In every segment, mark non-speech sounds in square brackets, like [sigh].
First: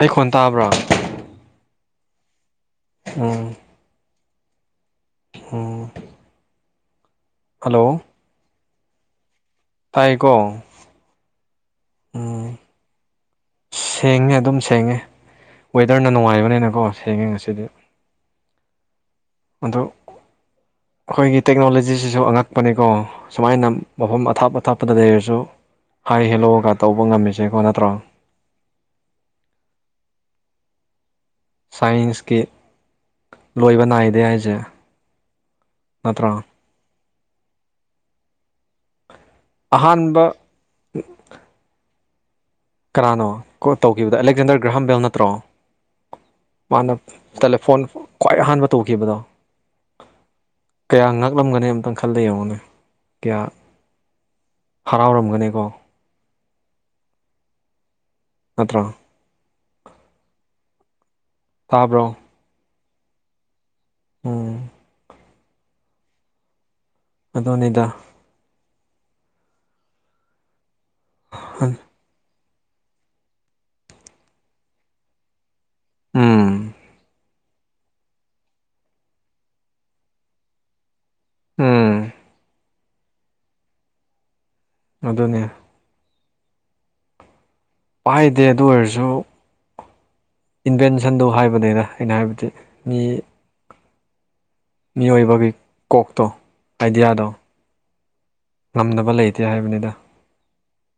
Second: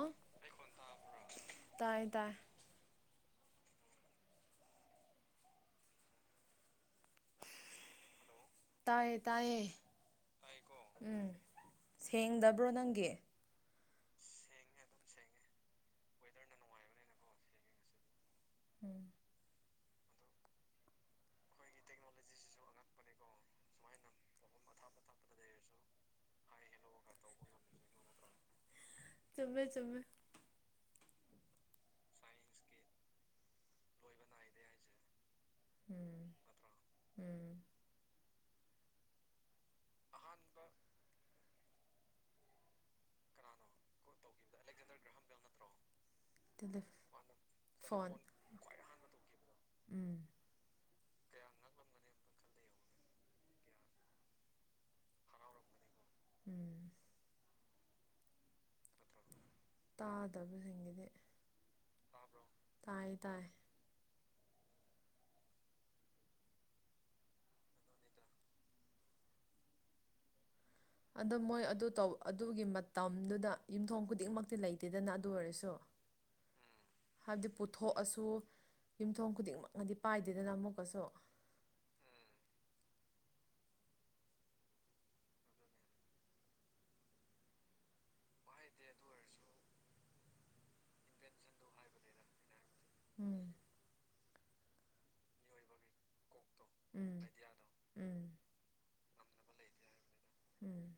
ꯑꯩ ꯈꯣꯟ ꯇꯥꯕ꯭ꯔꯥ ꯇꯥꯏ ꯇꯥꯏ ꯎꯝ ꯎꯝ ꯍꯜꯂꯣ ꯇꯥꯏꯌꯦ ꯇꯥꯏꯌꯦ ꯇꯥꯏꯀꯣ ꯎꯝ ꯎꯝ ꯁꯦꯡꯗꯕ꯭ꯔꯣ ꯅꯪꯒꯤ ꯁꯦꯡꯉꯦ ꯑꯗꯨꯝ ꯁꯦꯡꯉꯦ ꯋꯦꯗꯔꯅ ꯅꯨꯡꯉꯥꯏꯕꯅꯤꯅꯀꯣ ꯁꯦꯡꯉꯦ ꯉꯁꯤꯗꯤ ꯎꯝ ꯑꯗꯨ ꯑꯩꯈꯣꯏꯒꯤ ꯇꯦꯛꯅꯣꯂꯣꯖꯤꯁꯤꯁꯨ ꯑꯉꯛꯄꯅꯤꯀꯣ ꯁꯨꯃꯥꯏꯅ ꯃꯐꯝ ꯑꯊꯥꯞ ꯑꯊꯥꯞꯄꯗ ꯂꯩꯔꯁꯨ ꯍꯥꯏ ꯍꯦꯜꯂꯣꯒ ꯇꯧꯕ ꯉꯝꯃꯤꯁꯦꯀꯣ ꯅꯠꯇ꯭ꯔꯣ ꯆꯨꯝꯃꯦ ꯆꯨꯝꯃꯦ ꯁꯥꯏꯟꯁꯀꯤ ꯂꯣꯏꯕ ꯅꯥꯏꯗꯦ ꯍꯥꯏꯖꯦ ꯎꯝ ꯎꯝ ꯑꯍꯥꯟꯕ ꯀꯅꯥꯅꯣ ꯀꯣ ꯇꯧꯈꯤꯕꯗ ꯑꯦꯂꯦꯛꯖꯦꯟꯗꯔ ꯒ꯭ꯔꯥꯍꯥꯝꯕꯦꯜ ꯅꯠꯇ꯭ꯔꯣ ꯃꯥꯅ ꯇꯦꯂꯤꯐꯣꯟ ꯇꯦꯂꯦꯐꯣꯟ ꯈ꯭ꯋꯥꯏ ꯑꯍꯥꯟꯕ ꯇꯧꯈꯤꯕꯗꯣ ꯎꯝ ꯀꯌꯥ ꯉꯥꯛꯂꯝꯒꯅꯤ ꯑꯝꯇꯪ ꯈꯜꯂ ꯌꯦꯡꯉꯨꯅꯦ ꯀꯌꯥ ꯍꯔꯥꯎ ꯔꯝꯒꯅꯤꯀꯣ ꯎꯝ ꯅꯠꯇ꯭ꯔꯣ ꯇꯥꯗꯕꯁꯤꯡꯅꯗꯤ ꯇꯥꯕ꯭ꯔꯣ ꯇꯥꯏ ꯇꯥꯏ ꯎꯝ ꯑꯗꯨꯅꯤꯗ ꯑꯗꯣ ꯃꯣꯏ ꯑꯗꯨ ꯇꯧ ꯑꯗꯨꯒꯤ ꯃꯇꯝꯗꯨꯗ ꯌꯨꯝꯊꯣꯡ ꯈꯨꯗꯤꯡꯃꯛꯇꯤ ꯂꯩꯇꯦꯗꯅ ꯑꯗꯨ ꯑꯣꯏꯔꯁꯨ ꯎꯝ ꯍꯥꯏꯕꯗꯤ ꯄꯨꯊꯣꯛꯑꯁꯨ ꯌꯨꯝꯊꯣꯡ ꯈꯨꯗꯤꯡꯃꯛꯅꯗꯤ ꯄꯥꯏꯗꯦꯗꯅ ꯑꯃꯨꯛꯀꯁꯨ ꯎꯝ ꯑꯗꯨꯅꯦ ꯄꯥꯏꯗꯦ ꯑꯗꯨ ꯑꯣꯏꯔꯁꯨ ꯏꯟꯚꯦꯟꯁꯟꯗ ꯍꯥꯏꯕꯅꯤꯅ ꯑꯩꯅ ꯍꯥꯏꯕꯗꯤ ꯃꯤ ꯎꯝ ꯃꯤꯑꯣꯏꯕꯩ ꯀꯣꯛꯇꯣ ꯎꯝ ꯑꯥꯏꯗꯤꯌꯥꯗꯣ ꯎꯝ ꯉꯝꯗꯕ ꯂꯩꯇꯦ ꯍꯥꯏꯕꯅꯤꯗ ꯎꯝ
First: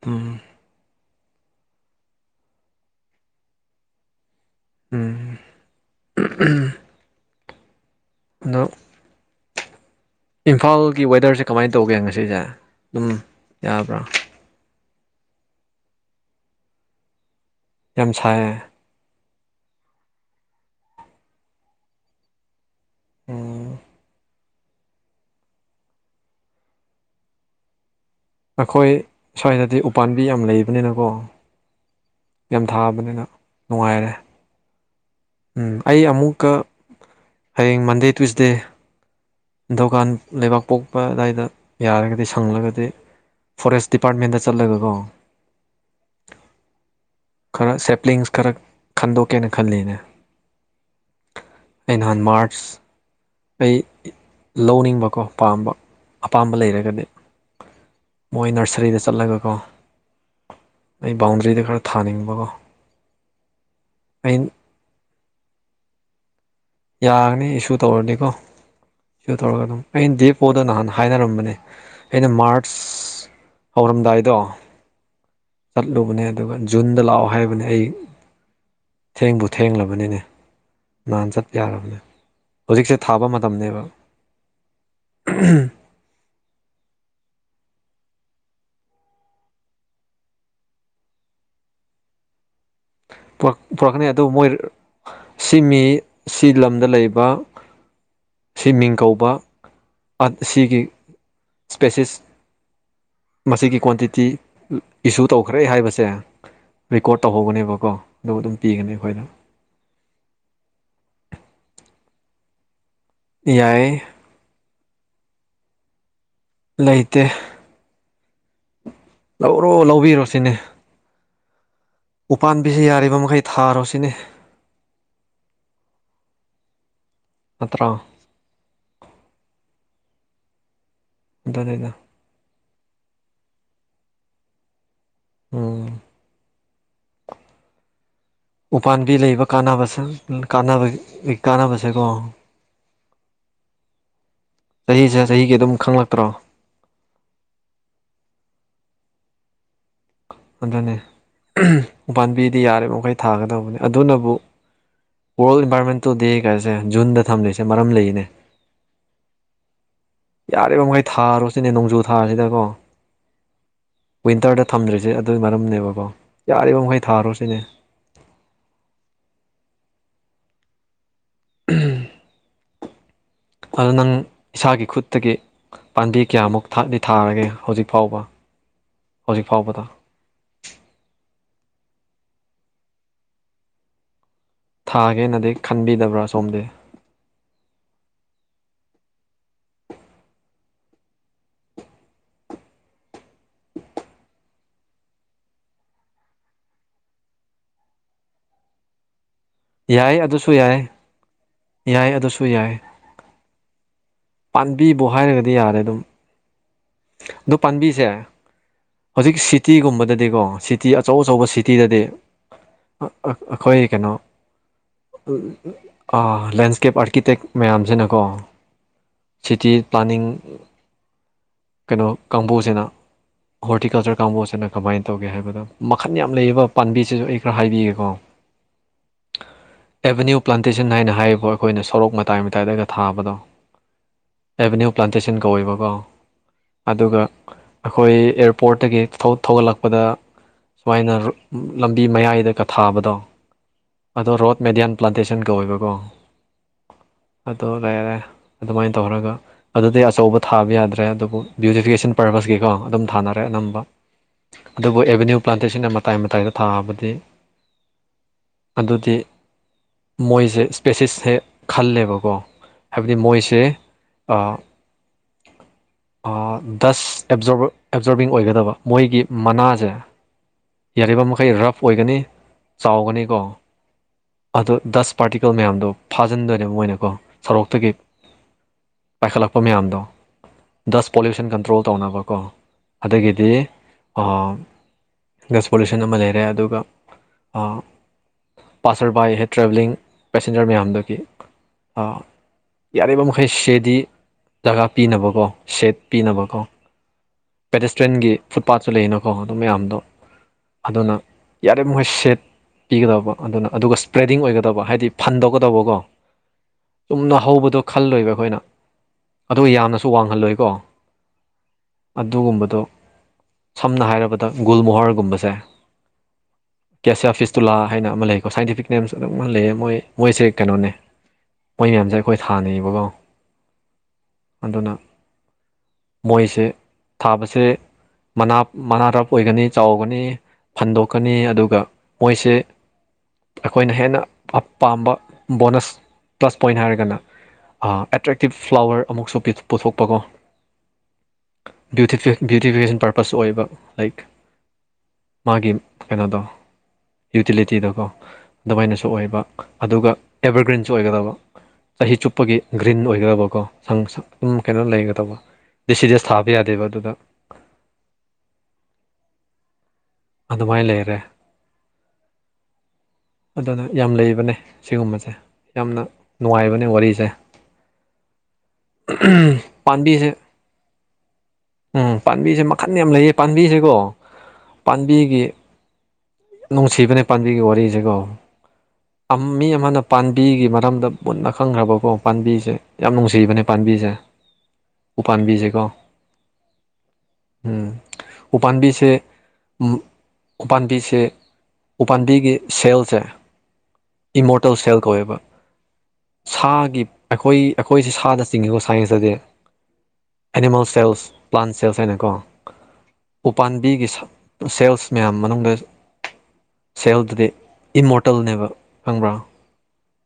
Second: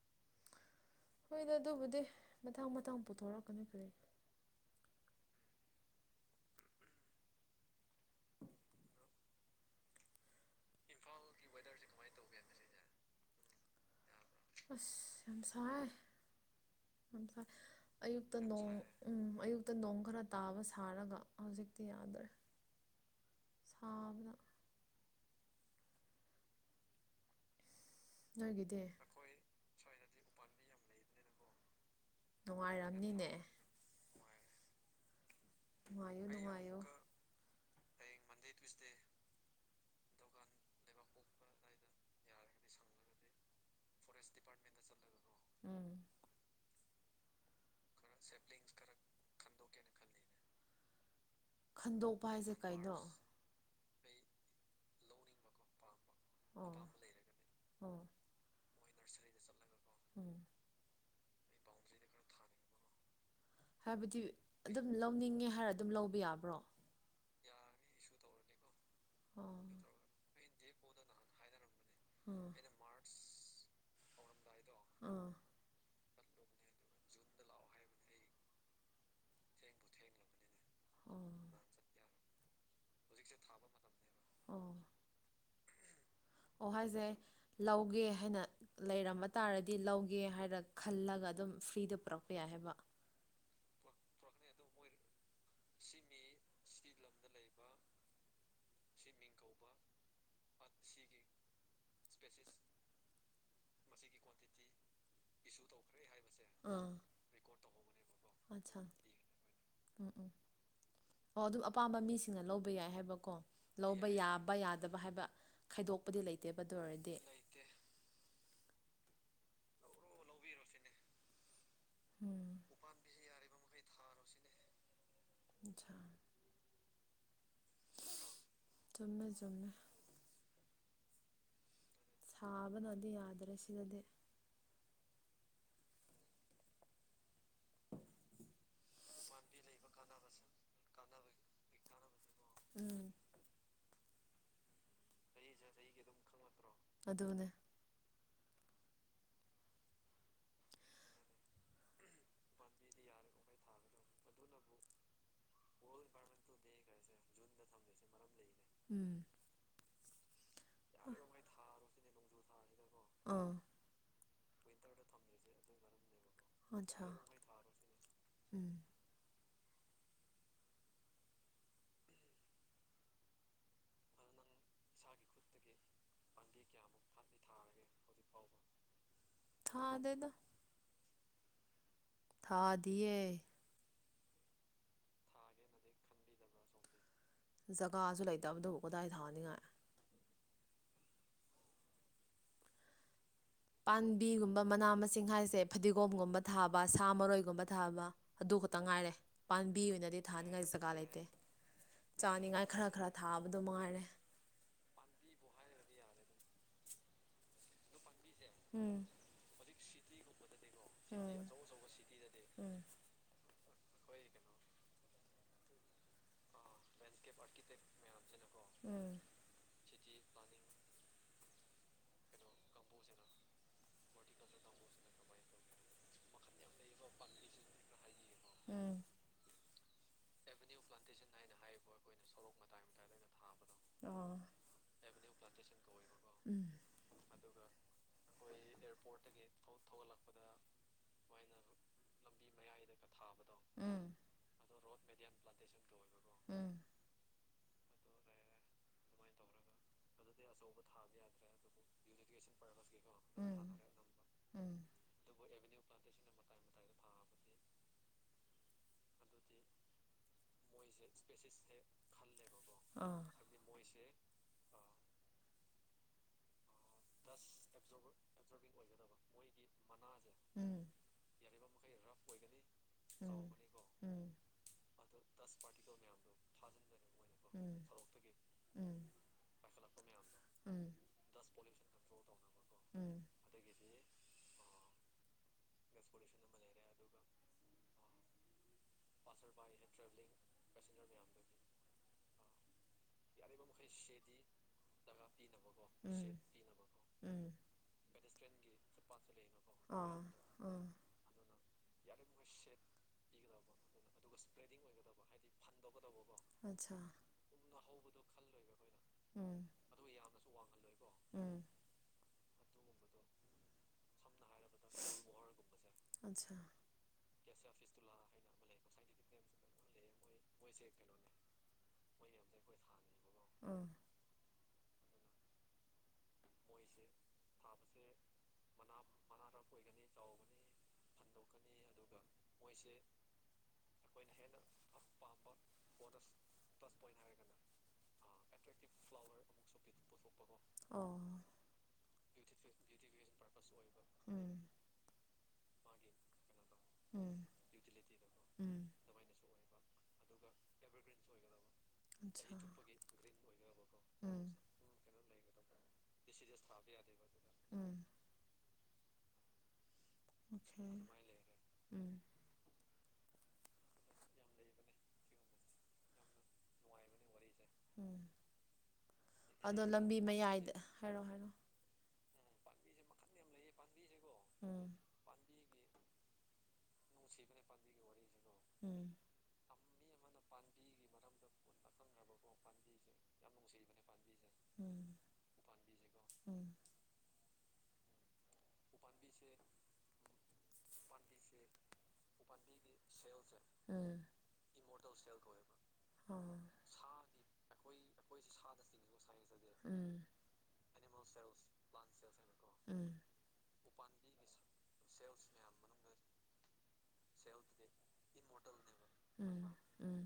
ꯇ ꯍꯣꯏꯗ ꯑꯗꯨꯕꯨꯗꯤ ꯃꯊꯥꯡ ꯃꯊꯪ ꯄꯨꯊꯣꯔꯛꯀꯅꯤ ꯀꯔꯤ ꯎꯝ ꯑꯗ ꯏꯝꯐꯥꯜꯒꯤ ꯋꯦꯗꯔꯁꯦ ꯀꯃꯥꯏꯅ ꯇꯧꯒꯦ ꯉꯁꯤꯁꯦ ꯑꯗꯨꯝ ꯌꯥꯕ꯭ꯔꯥ ꯑꯁ ꯌꯥꯝꯁꯥꯏ ꯌꯥꯝꯁꯥꯏ ꯌꯥꯝ ꯑꯌꯨꯛꯇ ꯁꯥꯏꯌꯦ ꯅꯣꯡ ꯎꯝ ꯑꯌꯨ ꯛꯇ ꯅꯣꯡ ꯈꯔ ꯇꯥꯕ ꯁꯥꯔꯒ ꯍꯧꯖꯤꯛꯇꯤ ꯌꯥꯗ꯭ꯔꯦ ꯎꯝ ꯁꯥꯕꯗ ꯅꯣꯏꯒꯤꯗꯤ ꯑꯩꯈꯣꯏ ꯁ꯭ꯋꯥꯏꯗꯗꯤ ꯎꯄꯥꯝꯕꯤ ꯌꯥꯝ ꯂꯩꯕꯅꯤꯅꯀꯣ ꯌꯥꯝ ꯊꯥꯕꯅꯤꯅ ꯅꯨꯡꯉꯥꯏꯔꯝꯅꯤꯅꯦ ꯅꯨꯡꯉꯥꯏꯔꯦ ꯎꯝ ꯑꯩ ꯅꯨꯡꯉꯥꯏꯌꯨ ꯑꯃꯨꯛꯀ ꯅꯨꯡꯉꯥꯏꯌꯨ ꯍꯌꯦꯡ ꯃꯟꯗꯦ ꯇꯨꯁꯗꯦ ꯗꯨꯀꯥꯟ ꯂꯩꯕꯥꯛ ꯄꯣꯛꯄ ꯑꯗꯨꯋꯥꯏꯗ ꯌꯥꯔꯒꯗꯤ ꯁꯪꯂꯒꯗꯤ ꯐꯣꯔꯦꯁ ꯗꯤꯄꯥꯔꯠꯃꯦꯟꯗ ꯆꯠꯂꯒꯀꯣ ꯎꯝ ꯈꯔ ꯁꯦꯞ꯭ꯂꯤꯡꯁ ꯈꯔ ꯈꯟꯗꯣꯛꯀꯦꯅ ꯈꯜꯂꯤꯅꯦ ꯑꯩ ꯅꯍꯥꯟ ꯈꯟꯗꯣꯛꯄ ꯍꯥꯏꯁꯦ ꯃꯥꯔꯆ ꯀꯩꯅꯣ ꯑꯩ ꯇꯧꯅꯤꯡꯕꯀꯣ ꯄꯥꯝꯕ ꯑꯄꯥꯝꯕ ꯑꯣ ꯂꯩꯔꯒꯗꯤ ꯑꯣ ꯃꯣꯏ ꯅꯔꯁꯔꯤꯗ ꯆꯠꯂꯒꯀꯣ ꯎꯝ ꯑꯩ ꯕꯥꯎꯟꯗ꯭ꯔꯤꯗ ꯈꯔ ꯊꯥꯅꯤꯡꯕꯀꯣ ꯍꯥꯏꯕꯗꯤ ꯑꯩ ꯑꯗꯨꯝ ꯂꯧꯅꯤꯡꯉꯦ ꯍꯥꯏꯔ ꯑꯗꯨꯝ ꯂꯧꯕ ꯌꯥꯕ꯭ꯔꯣ ꯌꯥꯅꯤ ꯏꯁꯨ ꯇꯧꯔꯅꯤꯀꯣ ꯏꯁꯨ ꯑꯣ ꯇꯧꯔꯒ ꯑꯗꯨꯝ ꯑꯩꯅ ꯗꯦꯄꯣꯗ ꯅꯍꯥꯟ ꯍꯥꯏꯅꯔꯝꯕꯅꯦ ꯑꯩꯅ ꯎꯝ ꯃꯥꯔꯆ ꯍꯧꯔꯝꯗꯥꯏꯗꯣ ꯑꯥ ꯆꯠꯂꯨꯕꯅꯦ ꯑꯗꯨꯒ ꯖꯨꯟꯗ ꯂꯥꯛꯑꯣ ꯍꯥꯏꯕꯅꯤ ꯑꯩ ꯊꯦꯡꯕꯨ ꯊꯦꯡꯂꯕꯅꯤꯅꯦ ꯑꯣ ꯅꯍꯥꯟ ꯆꯠ ꯌꯥꯔꯕꯅꯦ ꯍꯧꯖꯤꯛꯁꯦ ꯊꯥꯕ ꯃꯇꯝꯅꯦꯕ ꯑꯣ ꯎꯝ ꯑꯣ ꯍꯥꯏꯁꯦ ꯂꯧꯒꯦ ꯍꯥꯏꯅ ꯂꯩꯔꯝꯕ ꯇꯥꯔꯗꯤ ꯂꯧꯒꯦ ꯍꯥꯏꯔ ꯈꯜꯂꯒ ꯑꯗꯨꯝ ꯐ꯭ꯔꯤꯗ ꯄꯨꯔꯛꯄ ꯌꯥꯏ ꯍꯥꯏꯕ ꯄꯨꯣꯔꯛꯀꯅꯤ ꯑꯗꯨꯕꯨ ꯃꯣꯏ ꯁꯤ ꯃꯤ ꯁꯤ ꯂꯝꯗ ꯂꯩꯕ ꯁꯤ ꯃꯤꯡ ꯀꯧꯕ ꯁꯤꯒꯤ ꯏꯁꯄꯦꯁꯤꯁ ꯃꯁꯤꯒꯤ ꯀ꯭ꯋꯥꯟꯇꯤꯇꯤ ꯏꯁꯨ ꯇꯧꯈ꯭ꯔꯦ ꯍꯥꯏꯕꯁꯦ ꯑꯥ ꯔꯦꯀꯣꯔꯠ ꯇꯧꯍꯧꯕꯅꯦꯕꯀꯣ ꯑꯠꯆꯥ ꯎꯝ ꯎꯝ ꯑꯣ ꯑꯗꯨꯝ ꯑꯄꯥꯝꯕ ꯃꯤꯁꯤꯡꯅ ꯂꯧꯕ ꯌꯥꯏ ꯍꯥꯏꯕ ꯣ ꯌꯥꯏ ꯂꯧꯕ ꯌꯥꯕ ꯌꯥꯗꯕ ꯍꯥꯏꯕ ꯈꯥꯏꯗꯣꯛ ꯄꯨꯗꯤ ꯂꯩꯇꯦꯕ ꯑꯗꯨ ꯑꯣꯏꯔꯗꯤ ꯂꯩꯇꯦ ꯂꯧꯔꯣ ꯂꯧꯕꯤꯔꯣ ꯁꯤꯅꯦ ꯎꯝ ꯎꯄꯥꯥꯟꯝꯕꯤꯁꯤ ꯌꯥꯔꯤꯕ ꯃꯈꯩ ꯊꯥꯔꯣꯁꯤꯅꯦ ꯑꯆꯥꯥ ꯍꯥꯇ꯭ꯔ ꯆꯨꯝꯃꯦ ꯆꯨꯝꯃꯦ ꯑꯗꯨ ꯂꯩꯗ ꯄꯥꯕ ꯅꯗꯤ ꯌꯥꯗ꯭ꯔꯁꯤꯗꯗꯤꯦ ꯎꯝ ꯎꯄꯥꯥꯟꯝꯕꯤ ꯂꯩꯕ ꯀꯥꯟꯅꯕꯁꯦ ꯀꯥꯟꯅꯕ ꯀꯥꯟꯅꯕꯁꯦꯀꯣ ꯎꯝ ꯆꯍꯤꯁꯦ ꯆꯍꯤꯒꯤ ꯑꯗꯨꯝ ꯈꯪꯂꯛꯇ꯭ꯔꯣ ꯑꯗꯨꯅꯦ ꯑꯗꯨꯅꯦ ꯎ ꯄꯥꯝꯕꯤꯗꯤ ꯌꯥꯔꯤꯕ ꯃꯈꯩ ꯊꯥꯒꯗꯕꯅꯤ ꯑꯗꯨꯅꯕꯨ ꯋꯥꯔꯜ ꯏꯟꯚꯥꯏꯔꯣꯟꯃꯦꯟꯇꯣ ꯗꯦ ꯀꯥꯏꯁꯦ ꯖꯨꯟꯗ ꯊꯝꯂꯤꯁꯦ ꯃꯔꯝ ꯂꯩꯔꯤꯅꯦ ꯎꯝ ꯌꯥꯔꯤꯕ ꯃꯈꯩ ꯊꯥꯔꯨꯔꯁꯤꯅꯦ ꯅꯣꯡꯖꯨ ꯊꯥꯁꯤꯗꯀꯣ ꯑꯥ ꯋꯤꯟꯇꯔꯗ ꯊꯝꯗ꯭ꯔꯤꯁꯦ ꯑꯗꯨꯒꯤ ꯃꯔꯝꯅꯦꯕꯀꯣ ꯌꯥꯔꯤꯕ ꯃꯈꯩ ꯑꯠꯆꯥ ꯊꯥꯔꯣ ꯁꯤꯅꯦ ꯎꯝ [unintelligible] ꯑꯗꯨ ꯅꯪ ꯏꯁꯥꯒꯤ ꯈꯨꯠꯇꯒꯤ ꯄꯥꯝꯕꯤꯦ ꯀꯌꯥꯃꯨꯛ ꯊꯥꯂꯤ ꯊꯥꯔꯒꯦ ꯍꯧꯖꯤꯛ ꯐꯥꯎꯕ ꯍꯧꯖꯤꯛ ꯐꯥꯎꯕꯗ ꯊꯥꯗꯦꯗ ꯊꯥꯗꯦ ꯊꯥꯒꯦꯅꯗꯤ ꯈꯟꯕꯤꯗꯕ꯭ꯔꯥ ꯁꯣꯝꯗꯤ ꯖꯒꯥꯁꯨ ꯂꯩꯇꯕꯗꯨꯕꯨ ꯀꯗꯥꯏꯗ ꯊꯥꯅꯤꯡꯉꯥꯏ ꯄꯥꯝꯕꯤꯒꯨꯝꯕ ꯃꯅꯥ ꯃꯁꯤꯡ ꯍꯥꯏꯁꯦ ꯐꯗꯤꯒꯣꯝꯒꯨꯝꯕ ꯊꯥꯕ ꯁꯥ ꯃꯔꯣꯏꯒꯨꯝꯕ ꯊꯥꯕ ꯑꯗꯨ ꯈꯛꯇ ꯉꯥꯏꯔꯦ ꯄꯥꯝꯕꯤ ꯌꯥꯏ ꯑꯣꯏꯅꯗꯤ ꯑꯗꯨꯁꯨ ꯊꯥꯅꯤꯡꯉꯥꯏ ꯌꯥꯏ ꯖꯒꯥ ꯂꯩꯇꯦ ꯌꯥꯏ ꯑꯗꯨꯁꯨ ꯆꯥꯅꯤꯡꯉꯥꯏ ꯌꯥꯏ ꯈꯔ ꯈꯔ ꯊꯥꯕꯗꯣ ꯃꯉꯥꯏꯔꯦ ꯄꯥꯕꯤꯕꯨ ꯍꯥꯏꯔꯒꯗꯤ ꯌꯥꯔꯦ ꯑꯗꯨꯝ ꯑꯗꯣ ꯄꯥꯝꯕꯤꯁꯦ ꯎꯝ ꯍꯧꯖꯤꯛ ꯁꯤꯇꯤꯒꯨꯝꯕꯗꯗꯤꯀꯣ ꯁꯤꯇꯤ ꯁꯤꯇꯤ ꯑꯆꯧ ꯑꯆꯧꯕ ꯎꯝ ꯁꯤꯇꯤꯗꯗꯤ ꯎꯝ ꯑꯩꯈꯣꯏ ꯀꯩꯅꯣ ꯂꯦꯟꯁꯀꯦꯞ ꯑꯥꯔꯀꯤꯇꯦꯛ ꯃꯌꯥꯝꯁꯤꯅꯀꯣ ꯎꯝ ꯁꯤꯇꯤ ꯄ꯭ꯂꯥꯅꯤꯡ ꯀꯩꯅꯣ ꯀꯥꯡꯕꯨꯁꯤꯅ ꯍꯣꯔꯇꯤꯀꯜꯆꯔ ꯀꯥꯡꯕꯨꯁꯤꯅ ꯀꯃꯥꯏꯅ ꯇꯧꯒꯦ ꯍꯥꯏꯕꯗ ꯃꯈꯟ ꯌꯥꯝ ꯂꯩꯕ ꯄꯥꯝꯕꯤꯁꯤꯁꯨ ꯑꯩ ꯈꯔ ꯍꯥꯏꯕꯤꯒꯦꯀꯣ ꯎꯝ ꯎꯝ ꯑꯦꯕꯦꯅ꯭ꯌꯨ ꯄ꯭ꯂꯥꯟꯇꯦꯁꯟ ꯍꯥꯏꯅ ꯍꯥꯏꯔꯤꯕ ꯑꯩꯈꯣꯏꯅ ꯁꯣꯔꯣꯛ ꯃꯇꯥꯏ ꯃꯇꯥꯏꯗꯒ ꯊꯥꯕꯗꯣ ꯑꯣ ꯑꯦꯚꯦꯅ꯭ꯌꯨ ꯄ꯭ꯂꯥꯟꯇꯦꯁꯟ ꯀꯧꯋꯦꯕꯀꯣ ꯎꯝ ꯑꯗꯨꯒ ꯑꯩꯈꯣꯏ ꯑꯦꯌꯥꯔꯄꯣꯔꯠꯇꯒꯤ ꯊꯧꯒꯠꯂꯛꯄꯗ ꯁꯨꯃꯥꯏꯅ ꯂꯝꯕꯤ ꯃꯌꯥꯏꯗꯒ ꯊꯥꯕꯗꯣ ꯑꯗꯣ ꯔꯣꯠ ꯃꯦꯗꯤꯌꯥꯟ ꯄ꯭ꯂꯥꯟꯇꯦꯁꯟ ꯀꯧꯋꯦꯕꯀꯣ ꯎꯝ ꯎꯝ ꯑꯗꯣ ꯑꯗꯨꯃꯥꯏꯅ ꯇꯧꯔꯒ ꯑꯗꯨꯗꯤꯩ ꯑꯆꯧꯕ ꯊꯥꯕ ꯌꯥꯗ꯭ꯔꯦ ꯑꯗꯨꯕꯨ ꯕ꯭ꯌꯨꯇꯤꯐꯤꯀꯦꯁꯟ ꯄꯔꯄꯁꯀꯤꯀꯣ ꯑꯗꯨꯝ ꯊꯥꯅꯔꯦ ꯎꯝ ꯑꯅꯝꯕ ꯎꯝ ꯑꯗꯨꯕꯨ ꯑꯦꯚꯦꯅ꯭ꯌꯨ ꯄ꯭ꯂꯥꯟꯇꯦꯁꯟꯅ ꯃꯇꯥꯏ ꯃꯇꯥꯏꯗ ꯊꯥꯑꯕꯗꯤ ꯑꯗꯨꯗꯤ ꯃꯣꯏꯁꯦ ꯏꯁꯄꯦꯁꯤꯁ ꯍꯦ ꯈꯜꯂꯦꯕꯀꯣ ꯍꯥꯏꯕꯗꯤ ꯑꯥ ꯃꯣꯏꯁꯦ ꯗꯁ ꯑꯦꯞꯖꯣꯔ ꯑꯦꯞꯖꯣꯔꯕꯤꯡ ꯑꯣꯏꯒꯗꯕ ꯃꯣꯏꯒꯤ ꯃꯅꯥꯁꯦ ꯎꯝ ꯌꯥꯔꯤꯕ ꯃꯈꯩ ꯔꯐ ꯑꯣꯏꯒꯅꯤ ꯆꯥꯎꯒꯅꯤꯀꯣ ꯎꯝ ꯑꯗꯨ ꯗꯁ ꯄꯥꯔꯇꯤꯀꯜ ꯃꯌꯥꯝꯗꯣ ꯐꯥꯖꯤꯟꯗꯣꯏꯅꯦꯕ ꯃꯣꯏꯅ ꯀꯣ ꯎꯝ ꯁꯔꯣꯛꯇꯒꯤ ꯎꯝ ꯎꯝ ꯄꯥꯏꯈꯠꯂꯄ ꯃꯌꯥꯝꯗꯣ ꯎꯝ ꯗꯁ ꯄꯣꯂꯨꯁꯟ ꯀꯟꯇ꯭ꯔꯣꯜ ꯇꯧꯅꯕꯀꯣ ꯎꯝ ꯑꯗꯒꯤꯗꯤ ꯒꯁ ꯄꯣꯂꯨꯁꯟ ꯑꯃ ꯂꯩꯔꯦ ꯑꯗꯨꯒ ꯄꯥꯁꯔ ꯕꯥꯏ ꯍꯦ ꯇ꯭ꯔꯦꯚꯦꯂꯤꯡ ꯄꯦꯁꯦꯟꯖꯔ ꯃꯌꯥꯝꯗꯒꯤ ꯌꯥꯔꯤꯕ ꯃꯈꯩ ꯁꯦꯗꯤ ꯖꯒꯥ ꯄꯤꯅꯕꯀꯣ ꯁꯦꯠ ꯎꯝ ꯄꯤꯅꯕꯀꯣ ꯎꯝ ꯄꯦꯇꯦꯁꯇ꯭ꯔꯤꯌꯟꯒꯤ ꯐꯨꯠꯄꯥꯠꯁꯨ ꯂꯩꯅꯀꯣ ꯑꯗꯨ ꯃꯌꯥꯝꯗꯣ ꯑꯥ ꯑꯥ ꯑꯗꯨꯅ ꯌꯥꯔꯦ ꯃꯈꯣꯏ ꯁꯦꯠ ꯄꯤꯒꯗꯕ ꯑꯗꯨꯅ ꯑꯗꯨꯒ ꯏꯁꯄ꯭ꯔꯦꯗꯤꯡ ꯑꯣꯏꯒꯗꯕ ꯍꯥꯏꯗꯤ ꯐꯟꯗꯧꯀꯗꯧꯕꯀꯣ ꯑꯆꯥ ꯆꯨꯝꯅ ꯍꯧꯕꯗꯣ ꯈꯜꯂꯣꯏꯕ ꯑꯩꯈꯣꯏꯅ ꯎꯝ ꯑꯗꯨꯒ ꯌꯥꯝꯅꯁꯨ ꯋꯥꯡꯍꯜꯂꯣꯏꯕ ꯎꯝ ꯑꯗꯨꯒꯨꯝꯕꯗꯣ ꯁꯝꯅ ꯍꯥꯏꯔꯕ ꯗ ꯒꯨꯜ ꯃꯣꯍꯔꯒꯨꯝꯕꯁꯦ ꯑ ꯀꯦ ꯁꯤ ꯑꯐꯤꯁꯇꯨꯂꯥ ꯍꯥꯏꯅ ꯑꯃ ꯂꯩꯀꯣ ꯁꯥꯏꯟꯇꯤꯐꯤꯛ ꯅꯦꯝꯁ ꯑꯗꯨꯝ ꯂꯩꯌꯦ ꯃꯣꯏ ꯃꯣꯏꯁꯦ ꯀꯩꯅꯣꯅꯦ ꯃꯣꯏ ꯃꯌꯥꯝꯁꯦ ꯑꯩꯈꯣꯏ ꯊꯥꯅꯩꯌꯦꯕꯀꯣ ꯎꯝ ꯑꯗꯨꯅ ꯃꯣꯏꯁꯦ ꯊꯥꯕꯁꯦ ꯃꯅꯥ ꯃꯅꯥ ꯇꯞ ꯑꯣꯏꯒꯅꯤ ꯆꯥꯎꯒꯅꯤ ꯐꯟꯗꯣꯛꯀꯅꯤ ꯑꯗꯨꯒ ꯃꯣꯏꯁꯦ ꯑꯩꯈꯣꯏꯅ ꯍꯦꯟꯅ ꯄꯥꯝꯕ ꯕꯣꯅꯁ ꯄ꯭ꯂꯁ ꯄꯣꯏꯟ ꯍꯥꯏꯔꯒꯅ ꯑꯦꯇ꯭ꯔꯦꯛꯇꯤꯞ ꯐ꯭ꯂꯥꯋꯔ ꯑꯃꯨꯛꯁꯨ ꯄꯨꯊꯣꯛꯄꯀꯣ ꯑꯣ ꯕ꯭ꯌꯨꯇꯤꯐꯤꯀꯦꯁꯟ ꯄꯔꯄꯁ ꯑꯣꯏꯕ ꯂꯥꯏꯛ ꯎꯝ ꯃꯥꯒꯤ ꯀꯩꯅꯣꯗꯣ ꯎꯝ ꯌꯨꯇꯤꯂꯤꯇꯤꯗꯀꯣ ꯎꯝ ꯑꯗꯨꯃꯥꯏꯅꯁꯨ ꯑꯣꯏꯕ ꯑꯗꯨꯒ ꯑꯦꯕꯔꯒ꯭ꯔꯤꯟꯁꯨ ꯑꯣꯏꯒꯗꯕ ꯆꯍꯤ ꯑꯆꯥ ꯆꯨꯞꯄꯒꯤ ꯒ꯭ꯔꯤꯟ ꯑꯣꯏꯒꯗꯕꯀꯣ ꯁ ꯁ ꯎꯝ ꯑꯗꯨꯝ ꯀꯩꯅꯣ ꯂꯩꯒꯗꯕ ꯗꯤ ꯁꯤꯗꯤꯁ ꯊꯥꯕ ꯌꯥꯗꯦꯕ ꯑꯗꯨꯗ ꯎꯝ ꯑꯗꯨꯃꯥꯏꯅ ꯂꯩꯔꯦ [inaudible] ꯑꯗꯨꯅ ꯌꯥꯝ ꯂꯩꯕꯅꯦ ꯁꯤꯒꯨꯝꯕꯁꯦ ꯌꯥꯝꯅ ꯅꯨꯡꯉꯥꯏꯕꯅꯦ ꯋꯥꯔꯤꯁꯦ ꯎꯝ ꯑꯗꯣ ꯂꯝꯕꯤ ꯄꯥꯝꯕꯤꯁꯦ ꯃꯌꯥꯏꯗ ꯍꯥꯏꯔꯣ ꯍꯥꯏꯔꯣ ꯎꯝ ꯄꯥꯝꯕꯤꯁꯦ ꯈꯟ ꯌꯥꯝ ꯂꯩꯌꯦ ꯄꯥꯕꯤꯁꯤꯀꯣ ꯎꯝ ꯄꯥꯝꯕꯤꯒꯤ ꯅꯨꯡꯁꯤꯕꯅꯦ ꯄꯥꯝꯕꯤꯒꯤ ꯋꯥꯔꯤꯁꯤꯀꯣ ꯎꯝ ꯃꯤ ꯑꯃꯅ ꯄꯥꯝꯕꯤꯒꯤ ꯃꯔꯝꯗ ꯃꯨꯟꯅ ꯈꯪꯈ꯭ꯔꯕꯀꯣ ꯄꯥꯝꯕꯤꯁꯦ ꯌꯥꯝ ꯅꯨꯡꯁꯤꯕꯅꯦ ꯄꯥꯝꯕꯤꯁꯦ ꯎꯝ ꯎꯄꯥꯝꯕꯤꯁꯦꯀꯣ ꯎꯝ ꯎꯝ ꯎꯄꯥꯝꯕꯤꯁꯦ ꯎꯄꯥꯝꯕꯤꯁꯦ ꯎꯄꯥꯥꯟꯝꯕꯤꯒꯤ ꯁꯦꯜꯁꯦ ꯎꯝ ꯏꯃꯣꯔꯇꯦꯜ ꯁꯦꯜ ꯀꯧꯋꯦꯕ ꯑꯣ ꯁꯥꯒꯤ ꯑꯩꯈꯣꯏ ꯑꯩꯈꯣꯏꯁꯦ ꯁꯥꯗ ꯆꯤꯡꯉꯦꯀꯣ ꯁꯥꯏꯟꯁꯇꯗꯤ ꯎꯝ ꯑꯦꯅꯤꯃꯦꯜ ꯁꯦꯜꯁ ꯄ꯭ꯂꯥꯟ ꯁꯦꯜꯁ ꯍꯥꯏꯅꯀꯣ ꯎꯝ ꯎꯄꯥꯟ ꯕꯤꯒꯤ ꯁꯦꯜꯁ ꯃꯌꯥꯝ ꯃꯅꯨꯡꯗ ꯁꯦꯜꯗꯨꯗꯤ ꯏꯃꯣꯔꯇꯦꯜꯅꯦꯕ ꯈꯪꯕ꯭ꯔꯥ ꯎꯝ ꯎꯝ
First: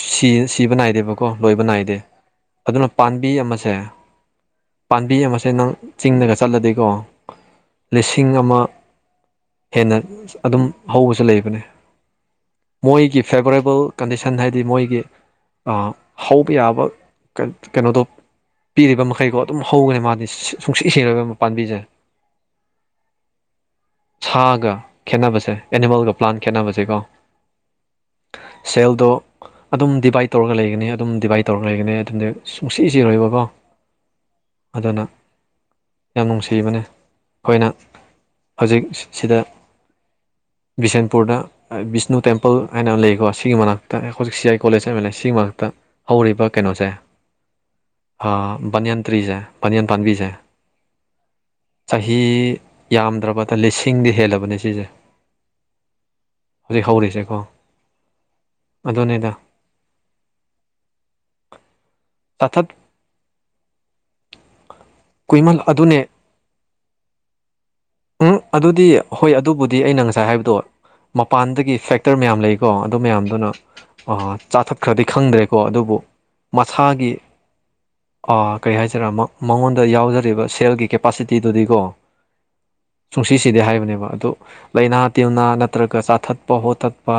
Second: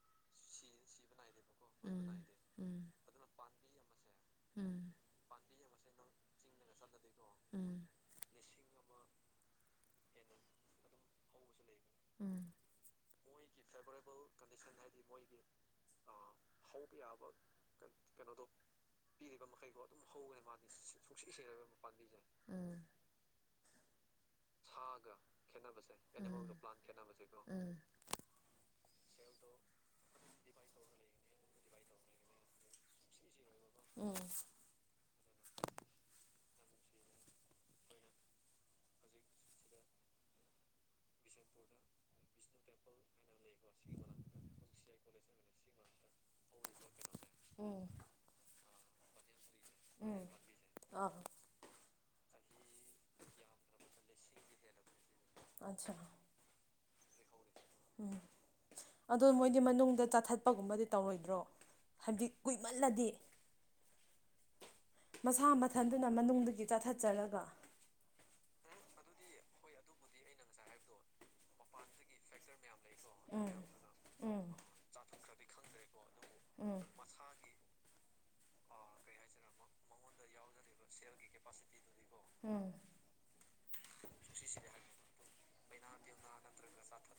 ꯁꯤ ꯁꯤꯕ ꯅꯥꯏꯗꯦꯕꯀꯣ ꯀꯣ ꯂꯣꯏꯕ ꯅꯥꯏꯗꯦ ꯎꯝ ꯎꯝ ꯑꯗꯨꯅ ꯄꯥꯝꯕꯤ ꯑꯃꯁꯦ ꯎꯝ ꯄꯥꯝꯕꯤ ꯑꯃꯁꯦ ꯅꯪ ꯆꯤꯡꯗꯒ ꯆꯠꯂꯗꯤꯀꯣ ꯎꯝ ꯂꯤꯁꯤꯡ ꯑꯃ ꯍꯦꯟꯅ ꯑꯗꯨꯝ ꯍꯧꯕꯁꯨ ꯂꯩꯕꯅꯦ ꯎꯝ ꯃꯣꯏꯒꯤ ꯐꯦꯕꯔꯦꯕꯜ ꯀꯟꯗꯤꯁꯟ ꯍꯥꯏꯗꯤ ꯃꯣꯏꯒꯤ ꯍꯧꯕ ꯌꯥꯕ ꯀꯩꯅꯣꯗꯣ ꯄꯤꯔꯤꯕ ꯃꯈꯩꯀꯣ ꯑꯗꯨꯝ ꯍꯧꯒꯅꯤ ꯃꯥꯗꯤ ꯁꯨꯡꯁꯤꯠ ꯁꯦꯕ ꯄꯥꯝꯕꯤꯖꯦ ꯎꯝ ꯁꯥꯒ ꯈꯦꯠꯅꯕꯁꯦ ꯑꯦꯅꯤꯃꯦꯜꯒ ꯄ꯭ꯂꯥꯟ ꯈꯦꯠꯅꯕꯁꯦꯀꯣ ꯎꯝ ꯁꯦꯜꯗꯣ ꯑꯗꯨꯝ ꯗꯤꯚꯥꯏꯠ ꯇꯧꯔꯒ ꯂꯩꯒꯅꯤ ꯑꯗꯨꯝ ꯗꯤꯚꯥꯏꯠ ꯇꯧꯔ ꯂꯩꯒꯅꯤ ꯑꯗꯨꯝꯗꯤ ꯨꯡꯁꯤꯁꯤꯔꯣꯏꯕꯀꯣ ꯎꯝ ꯑꯗꯨꯅ ꯌꯥꯝ ꯅꯨꯡꯁꯤ ꯊꯤꯕꯅꯦ ꯑꯩꯈꯣꯏꯅ ꯍꯧꯖꯤꯛ ꯁꯤꯗ ꯕꯤꯁꯦꯟꯄꯨꯔꯗ ꯕꯤꯁꯅꯨ ꯇꯦꯝꯄꯜ ꯍꯥꯏꯅ ꯑꯃ ꯂꯩꯀꯣ ꯁꯤꯒꯤ ꯃꯅꯥꯛꯇ ꯑꯩꯈꯣꯏꯖꯤ ꯁꯤ ꯑꯥꯏ ꯀꯣꯂꯦꯖ ꯍꯥꯏ ꯑꯃ ꯂꯩ ꯁꯤꯒꯤ ꯃꯅꯥꯛꯇ ꯍꯧꯔꯤꯕ ꯀꯩꯅꯣꯁꯦ ꯕꯥꯅꯤꯟ ꯇ꯭ꯔꯤꯁꯦ ꯄꯥꯅꯤꯌꯟ ꯎꯝ ꯄꯥꯟꯝꯕꯤꯁꯦ ꯂꯝꯕꯤꯁꯦ ꯆꯍꯤ ꯌꯥꯝꯗ꯭ꯔꯕꯗ ꯂꯤꯁ ꯏꯪꯗꯤ ꯍꯦꯜꯂꯕꯅꯦ ꯁꯤꯁꯦ ꯑꯆꯥꯆꯥ ꯍꯧꯖꯤꯛ ꯍꯧꯔꯤꯁꯦꯀꯣ ꯎꯝ ꯑꯗꯣ ꯑꯗꯨꯅꯤꯗ ꯃꯣꯏꯗꯤ ꯃꯅꯨꯡꯗ ꯆꯥꯊꯠꯄꯒꯨꯝꯕꯗꯤ ꯇꯧꯔꯣꯏꯗ꯭ꯔꯣ ꯍꯧꯖꯤꯛ ꯆꯥꯊꯠ ꯀꯨꯏꯃꯜꯂꯗꯤ ꯃꯁꯥ ꯀꯨꯏꯃꯜ ꯑꯗꯨꯅꯦ ꯃꯊꯟꯗꯨꯅ ꯃꯅꯨꯡꯗꯒꯤ ꯆꯥꯊꯠꯆꯔꯒ ꯗꯤ ꯍꯣꯏ ꯑꯗꯨꯕꯨꯗꯤ ꯑꯩꯅ ꯉꯁꯥꯏ ꯍꯥꯏꯕꯗꯣ ꯃꯄꯥꯟꯗꯒꯤ ꯐꯦꯛꯇꯔ ꯃꯌꯥꯝ ꯂꯩ ꯀꯣ ꯑꯗꯨ ꯃꯌꯥꯝꯗꯨꯅ ꯎꯝ ꯎꯝ ꯆꯥꯊꯠꯈ꯭ꯔꯗꯤ ꯈꯪꯗ꯭ꯔꯦꯀꯣ ꯑꯗꯨꯕꯨ ꯎꯝ ꯃꯁꯥꯒꯤ ꯑ ꯀꯩ ꯍꯥꯏꯁꯤꯔ ꯃꯉꯣꯟꯗ ꯌꯥꯎꯖꯔꯤꯕ ꯁꯦꯜꯒꯤ ꯀꯦꯄꯥꯁꯤꯇꯤꯗꯨꯗꯤꯀꯣ ꯎꯝ ꯆꯨꯡꯁꯤꯁꯤꯗꯤ ꯍꯥꯏꯕꯅꯦꯕ ꯑꯗꯨ ꯂꯩꯅꯥ ꯇꯤꯟꯅꯥ ꯅꯠꯇ꯭ꯔꯒ ꯆꯥꯊꯠꯄ ꯍꯣꯊꯠꯄ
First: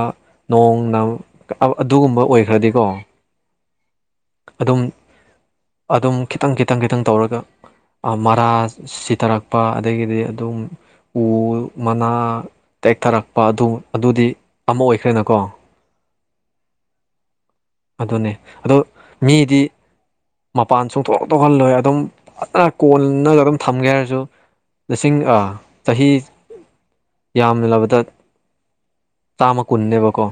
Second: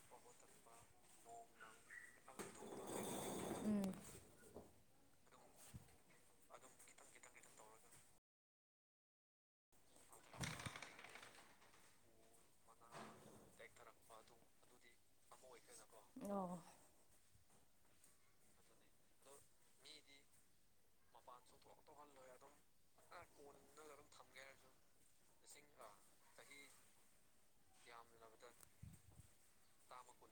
ꯅꯣꯡ ꯑꯗꯨꯝ ꯎꯝ ꯑꯗꯨꯝ ꯈꯤꯇꯪ ꯈꯤꯇꯪ ꯈꯤꯇꯪ ꯇꯧꯔꯒ ꯃꯔꯥ ꯁꯤꯊꯔꯛꯄ ꯑꯗꯒꯤꯗꯤ ꯑꯗꯨꯝ ꯎ ꯑꯗꯨ ꯃꯅꯥ ꯇꯦꯛꯊꯔꯛꯄ ꯑꯗꯨ ꯑꯗꯨꯗꯤ ꯑꯃ ꯑꯣꯏꯈ꯭ꯔꯦꯅꯀꯣ ꯑꯣ ꯑꯗꯨꯅꯦ ꯑꯗꯨ ꯃꯤꯗꯤ ꯃꯄꯥꯟ ꯆꯨꯡꯊꯣꯛ ꯊꯣꯛꯣꯛꯍꯜꯂꯣꯏ ꯑꯗꯨꯝ ꯀꯣꯟꯅꯒ ꯑꯗꯨꯝ ꯊꯝꯒꯦ ꯍꯥꯏꯔꯁꯨ ꯂꯤꯁꯤꯡ ꯆꯍꯤ ꯌꯥꯝꯅꯂꯕꯗ ꯆꯥꯝꯃ ꯀꯨꯟꯅꯦꯕꯀꯣ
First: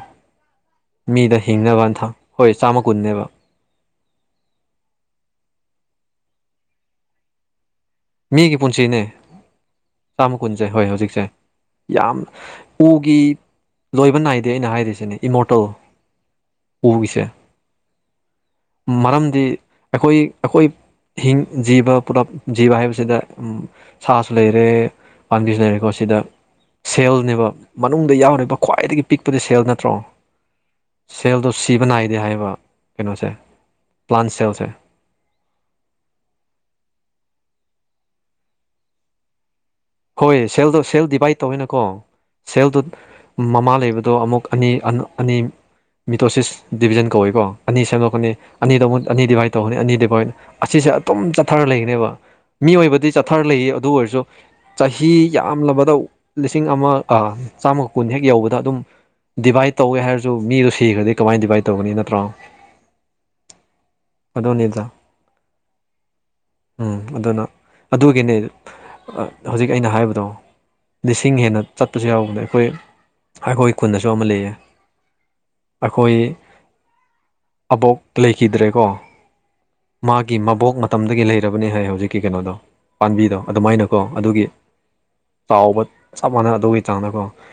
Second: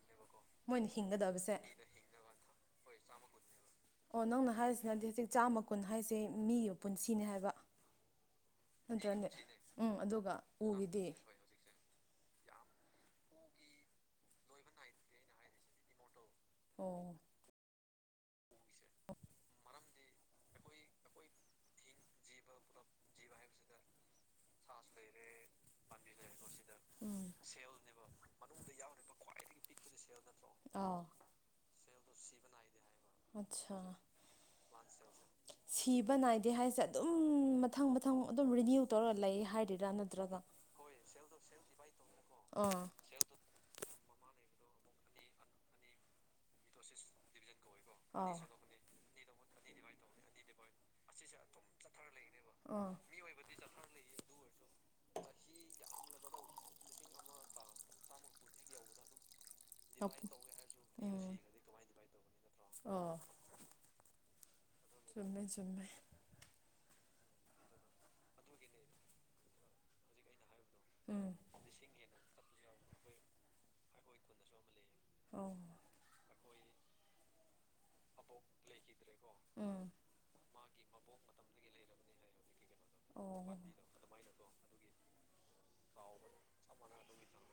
ꯃꯣꯏꯅ ꯃꯤꯗ ꯍꯤꯡꯒꯗꯕꯁꯦ ꯍꯤꯡꯅꯕ ꯑꯟꯊ ꯍꯣꯏ ꯆꯥꯝꯃ ꯀꯨꯟꯅꯦꯕ ꯑꯣ ꯅꯪꯅ ꯍꯥꯏꯔꯤꯁꯤꯅꯗꯤ ꯍꯧꯖꯤꯛ ꯆꯥꯝꯃ ꯀꯨꯟ ꯍꯥꯏꯁꯦ ꯃꯤꯒꯤ ꯄꯨꯟꯁꯤꯅꯦ ꯍꯥꯏꯕ ꯃꯤꯒꯤ ꯄꯨꯟꯁꯤꯅꯦ ꯅꯠꯇ꯭ꯔꯅꯦ ꯎꯝ ꯑꯗꯨꯒ ꯆꯥꯝꯃ ꯀꯨꯟꯁꯦ ꯍꯣꯏ ꯎꯒꯤꯗꯤ ꯍꯧꯖꯤꯛꯁꯦ ꯌꯥꯝ ꯎꯒꯤ ꯂꯣꯏꯕ ꯅꯥꯏꯗꯦ ꯑꯩꯅ ꯍꯥꯏꯔꯤꯁꯤꯅꯦ ꯏꯃꯣꯇꯣ ꯑꯣ ꯄꯨꯒꯁꯦ ꯃꯔꯝꯗꯤ ꯑꯩꯈꯣꯏ ꯑꯩꯈꯣꯏ ꯍꯤꯡ ꯖꯤꯕ ꯄꯨꯂꯞ ꯖꯤꯕ ꯍꯥꯏꯕꯁꯤ ꯁꯤꯗ ꯁꯥꯁꯨ ꯂꯩꯔꯦ ꯄꯥꯝꯕꯤꯁꯨ ꯂꯩꯔꯦꯀꯣ ꯁꯤꯗ ꯎꯝ ꯁꯦꯜꯅꯦꯕ ꯃꯅꯨꯡꯗ ꯌꯥꯎꯔꯤꯕ ꯈ꯭ꯋꯥꯏꯗꯒꯤ ꯄꯤꯛꯄꯗꯤ ꯁꯦꯜ ꯅꯠꯇ꯭ꯔꯣ ꯑꯥ ꯁꯦꯜꯗꯣ ꯁꯤꯕ ꯅꯥꯏꯗꯦ ꯍꯥꯏꯕ ꯀꯩꯅꯣꯁꯦ ꯑꯠꯆꯥ ꯄ꯭ꯂꯥꯟ ꯁꯦꯜꯁꯦ ꯁꯤꯕ ꯅꯥꯏꯗꯦ ꯍꯥꯏꯁꯦ ꯑꯗꯨꯝ ꯃꯊꯪ ꯃꯊꯪ ꯑꯗꯨꯝ ꯔꯤꯅ꯭ꯌꯨ ꯇꯧꯔ ꯂꯩ ꯍꯥꯏꯔꯗꯤ ꯍꯣꯏ ꯁꯦꯜꯗꯣ ꯁꯦꯜ ꯗꯤꯚꯥꯏꯠ ꯇꯧꯋꯤꯅꯀꯣ ꯁꯦꯜꯗꯣ ꯑꯥ ꯃꯃꯥ ꯂꯩꯕꯗ ꯑꯗꯣ ꯑꯃꯨꯛ ꯑꯅꯤ ꯑ ꯑꯅꯤ ꯃꯤꯇꯣꯁꯤꯁ ꯗꯤꯕꯤꯖꯟ ꯀꯧꯏꯀꯣ ꯑꯅꯤ ꯁꯦꯝꯗꯣꯛꯀꯅꯤ ꯑꯥ ꯑꯅꯤꯗ ꯑꯃꯨ ꯑꯅꯤ ꯗꯤꯚꯥꯏꯠ ꯇꯧꯒꯅꯤ ꯑꯅꯤ ꯗꯤꯚꯥꯏꯠ ꯑꯁꯤꯁꯦ ꯑꯗꯨꯝ ꯆꯠꯊꯔ ꯂꯩꯒꯅꯦꯕ ꯑꯥ ꯃꯤꯑꯣꯏꯕꯗꯤ ꯆꯠꯊꯔ ꯂꯩ ꯑꯗꯨ ꯑꯣꯏꯔꯁꯨ ꯆꯍꯤ ꯌꯥꯝꯂꯕꯗ ꯂꯤꯁꯤꯡ ꯑꯃ ꯆꯥꯝꯃꯒ ꯀꯨꯟ ꯍꯦꯛ ꯌꯧꯕꯗ ꯑꯗꯨꯝ ꯗꯤꯚꯥꯏꯠ ꯇꯧꯋꯦ ꯍꯥꯏꯔꯁꯨ ꯃꯤꯗꯣ ꯁꯤꯈ꯭ꯔꯗꯤ ꯎꯝ ꯀꯃꯥꯏꯅ ꯗꯤꯚꯥꯏꯠ ꯇꯧꯒꯅꯤ ꯅꯠꯇ꯭ꯔꯣ ꯑꯣ ꯑꯗꯣꯅꯤꯗ ꯆꯨꯝꯃꯦ ꯆꯨꯝꯃꯦ ꯎꯝ ꯑꯗꯨꯅ ꯑꯗꯨꯒꯤꯅꯦ ꯍꯧꯖꯤꯛ ꯑꯩꯅ ꯍꯥꯏꯕꯗꯣ ꯎꯝ ꯂꯤꯁꯤꯡ ꯍꯦꯟꯅ ꯆꯠꯄꯁꯨ ꯌꯥꯎꯕꯗ ꯑꯩꯈꯣꯏ ꯑꯩꯈꯣꯏ ꯈꯨꯟꯗꯁꯨ ꯑꯃ ꯂꯩꯌꯦ ꯑꯣ ꯑꯩꯈꯣꯏ ꯑꯕꯣꯛ ꯂꯩꯈꯤꯗ꯭ꯔꯦꯀꯣ ꯎꯝ ꯃꯥꯒꯤ ꯃꯕꯣꯛ ꯃꯇꯝꯗꯒꯤ ꯂꯩꯔꯕꯅꯦ ꯍꯥꯏ ꯍꯧꯖꯤꯛꯀꯤ ꯀꯩꯅꯣꯗꯣ ꯄꯥꯝꯕꯤꯗꯣ ꯑꯣ ꯑꯗꯨꯃꯥꯏꯅꯀꯣ ꯒꯤ ꯆꯥꯎꯕ ꯆꯞ ꯃꯥꯟꯅ ꯑꯗꯨꯒꯤ ꯆꯥꯡꯅꯀꯣ